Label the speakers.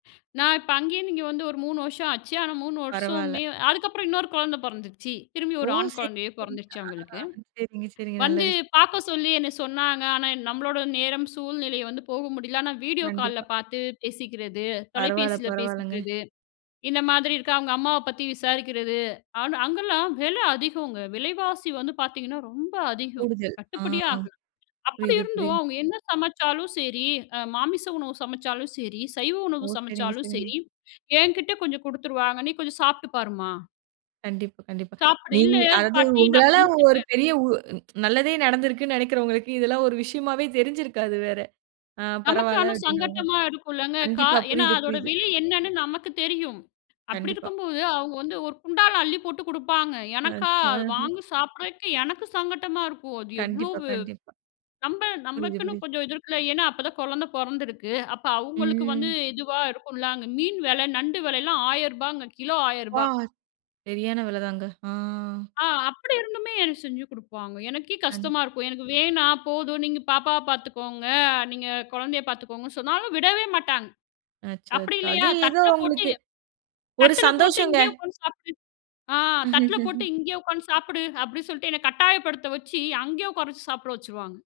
Speaker 1: நான் இப்ப, அங்கேந்து இங்க வந்து ஒரு 3 வருஷம் ஆச்சு. ஆனா 3
Speaker 2: பரவால்ல.
Speaker 1: வருஷமே அதுக்கப்புறம் இன்னொரு குழந்த பொறந்துச்சு. திரும்பி
Speaker 2: ஓ!
Speaker 1: ஒரு ஆண்
Speaker 2: செரி,
Speaker 1: குழந்தயே
Speaker 2: செரிங்க.
Speaker 1: பொறந்துடுச்சு.
Speaker 2: ஆஹா
Speaker 1: அவங்களுக்கு
Speaker 2: செரிங்க, செரிங்க நல்ல
Speaker 1: வந்து
Speaker 2: விஷ்யம்.
Speaker 1: பாக்கச் சொல்லி என்ன சொன்னாங்க. ஆனா எ நம்மளோட நேரம் சூழ்நிலை வந்து போக முடியல. ஆனா விடியோ கால்ல
Speaker 2: கண்டிப்பா.
Speaker 1: பாத்து பேசிக்குறது,
Speaker 2: பரவால்ல,
Speaker 1: தொலைபேசியில
Speaker 2: பரவால்லங்க.
Speaker 1: பேசிக்குறது. இந்த மாதிரி இருக்க அவங்க அம்மாவ பத்தி விசாரிக்குறது. ஆனா அங்கலாம் வில அதிகங்க. விலைவாசி வந்து பாத்தீங்கன்னா ரொம்ப அதிகம்.
Speaker 2: கூடுதல். ஆ,
Speaker 1: கட்டுப்படியே
Speaker 2: ஆ
Speaker 1: ஆகல. அப்டி
Speaker 2: புரியுது,
Speaker 1: இருந்தும்
Speaker 2: புரியுது.
Speaker 1: அவங்க என்ன சமைச்சாலும் சரி. அ மாமிசம் உணவு சமைச்சாலும் சரி, சைவ
Speaker 2: ஓ!
Speaker 1: உணவு
Speaker 2: செரிங்க,
Speaker 1: சமைச்சாலும்
Speaker 2: செரிங்க.
Speaker 1: சரி, என்கிட்ட கொஞ்சம் குடுத்துருவாங்க. "நீ கொஞ்சம் சாப்ட்டு பாருமா."
Speaker 2: கண்டிப்பா, கண்டிப்பா.
Speaker 1: சாப்பிடு. "இல்ல,
Speaker 2: நீங்க அதாவது
Speaker 1: பாட்டி நான்
Speaker 2: உங்களால ஒரு
Speaker 1: சமைச்சிட்டேன்."
Speaker 2: பெரிய உ நல்லதே நடந்திருக்குன்னு நெனைக்குறவங்களுக்கு இதெல்லாம் ஒரு விஷயமாவே தெரிஞ்சுருக்காது வேற. அ,
Speaker 1: நமக்கு
Speaker 2: பரவால்ல
Speaker 1: ஆனா
Speaker 2: அப்டின்ற மாரி.
Speaker 1: சங்கட்டமா இருக்குலங்க. கா
Speaker 2: கண்டிப்பா
Speaker 1: ஏன்னா
Speaker 2: புரியுது,
Speaker 1: அதோட
Speaker 2: புரியுது.
Speaker 1: விலை என்னன்னு நமக்குத் தெரியும். அப்டி
Speaker 2: கண்டிப்பா.
Speaker 1: இருக்கும்போது அவங்க வந்து ஒரு குண்டால அள்ளிப் போட்டு குடுப்பாங்க.
Speaker 2: அ
Speaker 1: எனக்கா, அத
Speaker 2: ஆஹ.
Speaker 1: வாங்கி சாப்பிடறக்கு எனக்கு சங்கடமா இருக்கும். அது
Speaker 2: கண்டிப்பா,
Speaker 1: எவ்ளோவு
Speaker 2: கண்டிப்பா.
Speaker 1: நம்மள்
Speaker 2: புரியுது,
Speaker 1: நமக்குன்னு
Speaker 2: புரியுது.
Speaker 1: கொஞ்சம் இது இருக்கு. ஏன்னா அப்ப தான் குழந்த பொறந்துருக்கு. அப்ப அவங்களுக்கு வந்து
Speaker 2: ம்.
Speaker 1: இதுவா இருக்கும். அங்க மீன் வெல, நண்டு வெலலாம் ரூ.1,000 கிலோ
Speaker 2: ப்பா!
Speaker 1: ரூ.1,000
Speaker 2: செரியான வெலதாங்க. ஆ.
Speaker 1: அ அப்டி இருந்துமே எனக்கு செஞ்சு கொடுப்பாங்க. எனக்கே
Speaker 2: கண்
Speaker 1: கஷ்டமா இருக்கும். "எனக்கு வேணாம். போதும். நீங்கப் பாப்பாவப் பாத்துக்கோங்க. நீங்கக் குழந்தயப் பாத்துக்கோங்க." சொன்னாலும் விடவே மாட்டாங்க.
Speaker 2: அச்சோ!
Speaker 1: அப்டி
Speaker 2: அச்சோ! அது
Speaker 1: இல்லயா?
Speaker 2: ஏதோ
Speaker 1: தட்டுல
Speaker 2: அவங்களுக்கு.
Speaker 1: போட்டுத்
Speaker 2: ஒரு
Speaker 1: தட்டுல போட்டு
Speaker 2: சந்தோஷங்க.
Speaker 1: "இங்கயே உக்காந்து சாப்பிடு." ஆ, தட்டுல போட்டு "இங்க உக்காந்து சாப்பிடு." அப்டின்னு சொல்ட்டு என்னக் கட்டாயப்படுத்த வெச்சு, அங்கயே உக்கார வெச்சு சாப்பிட வெச்சுருவாங்க.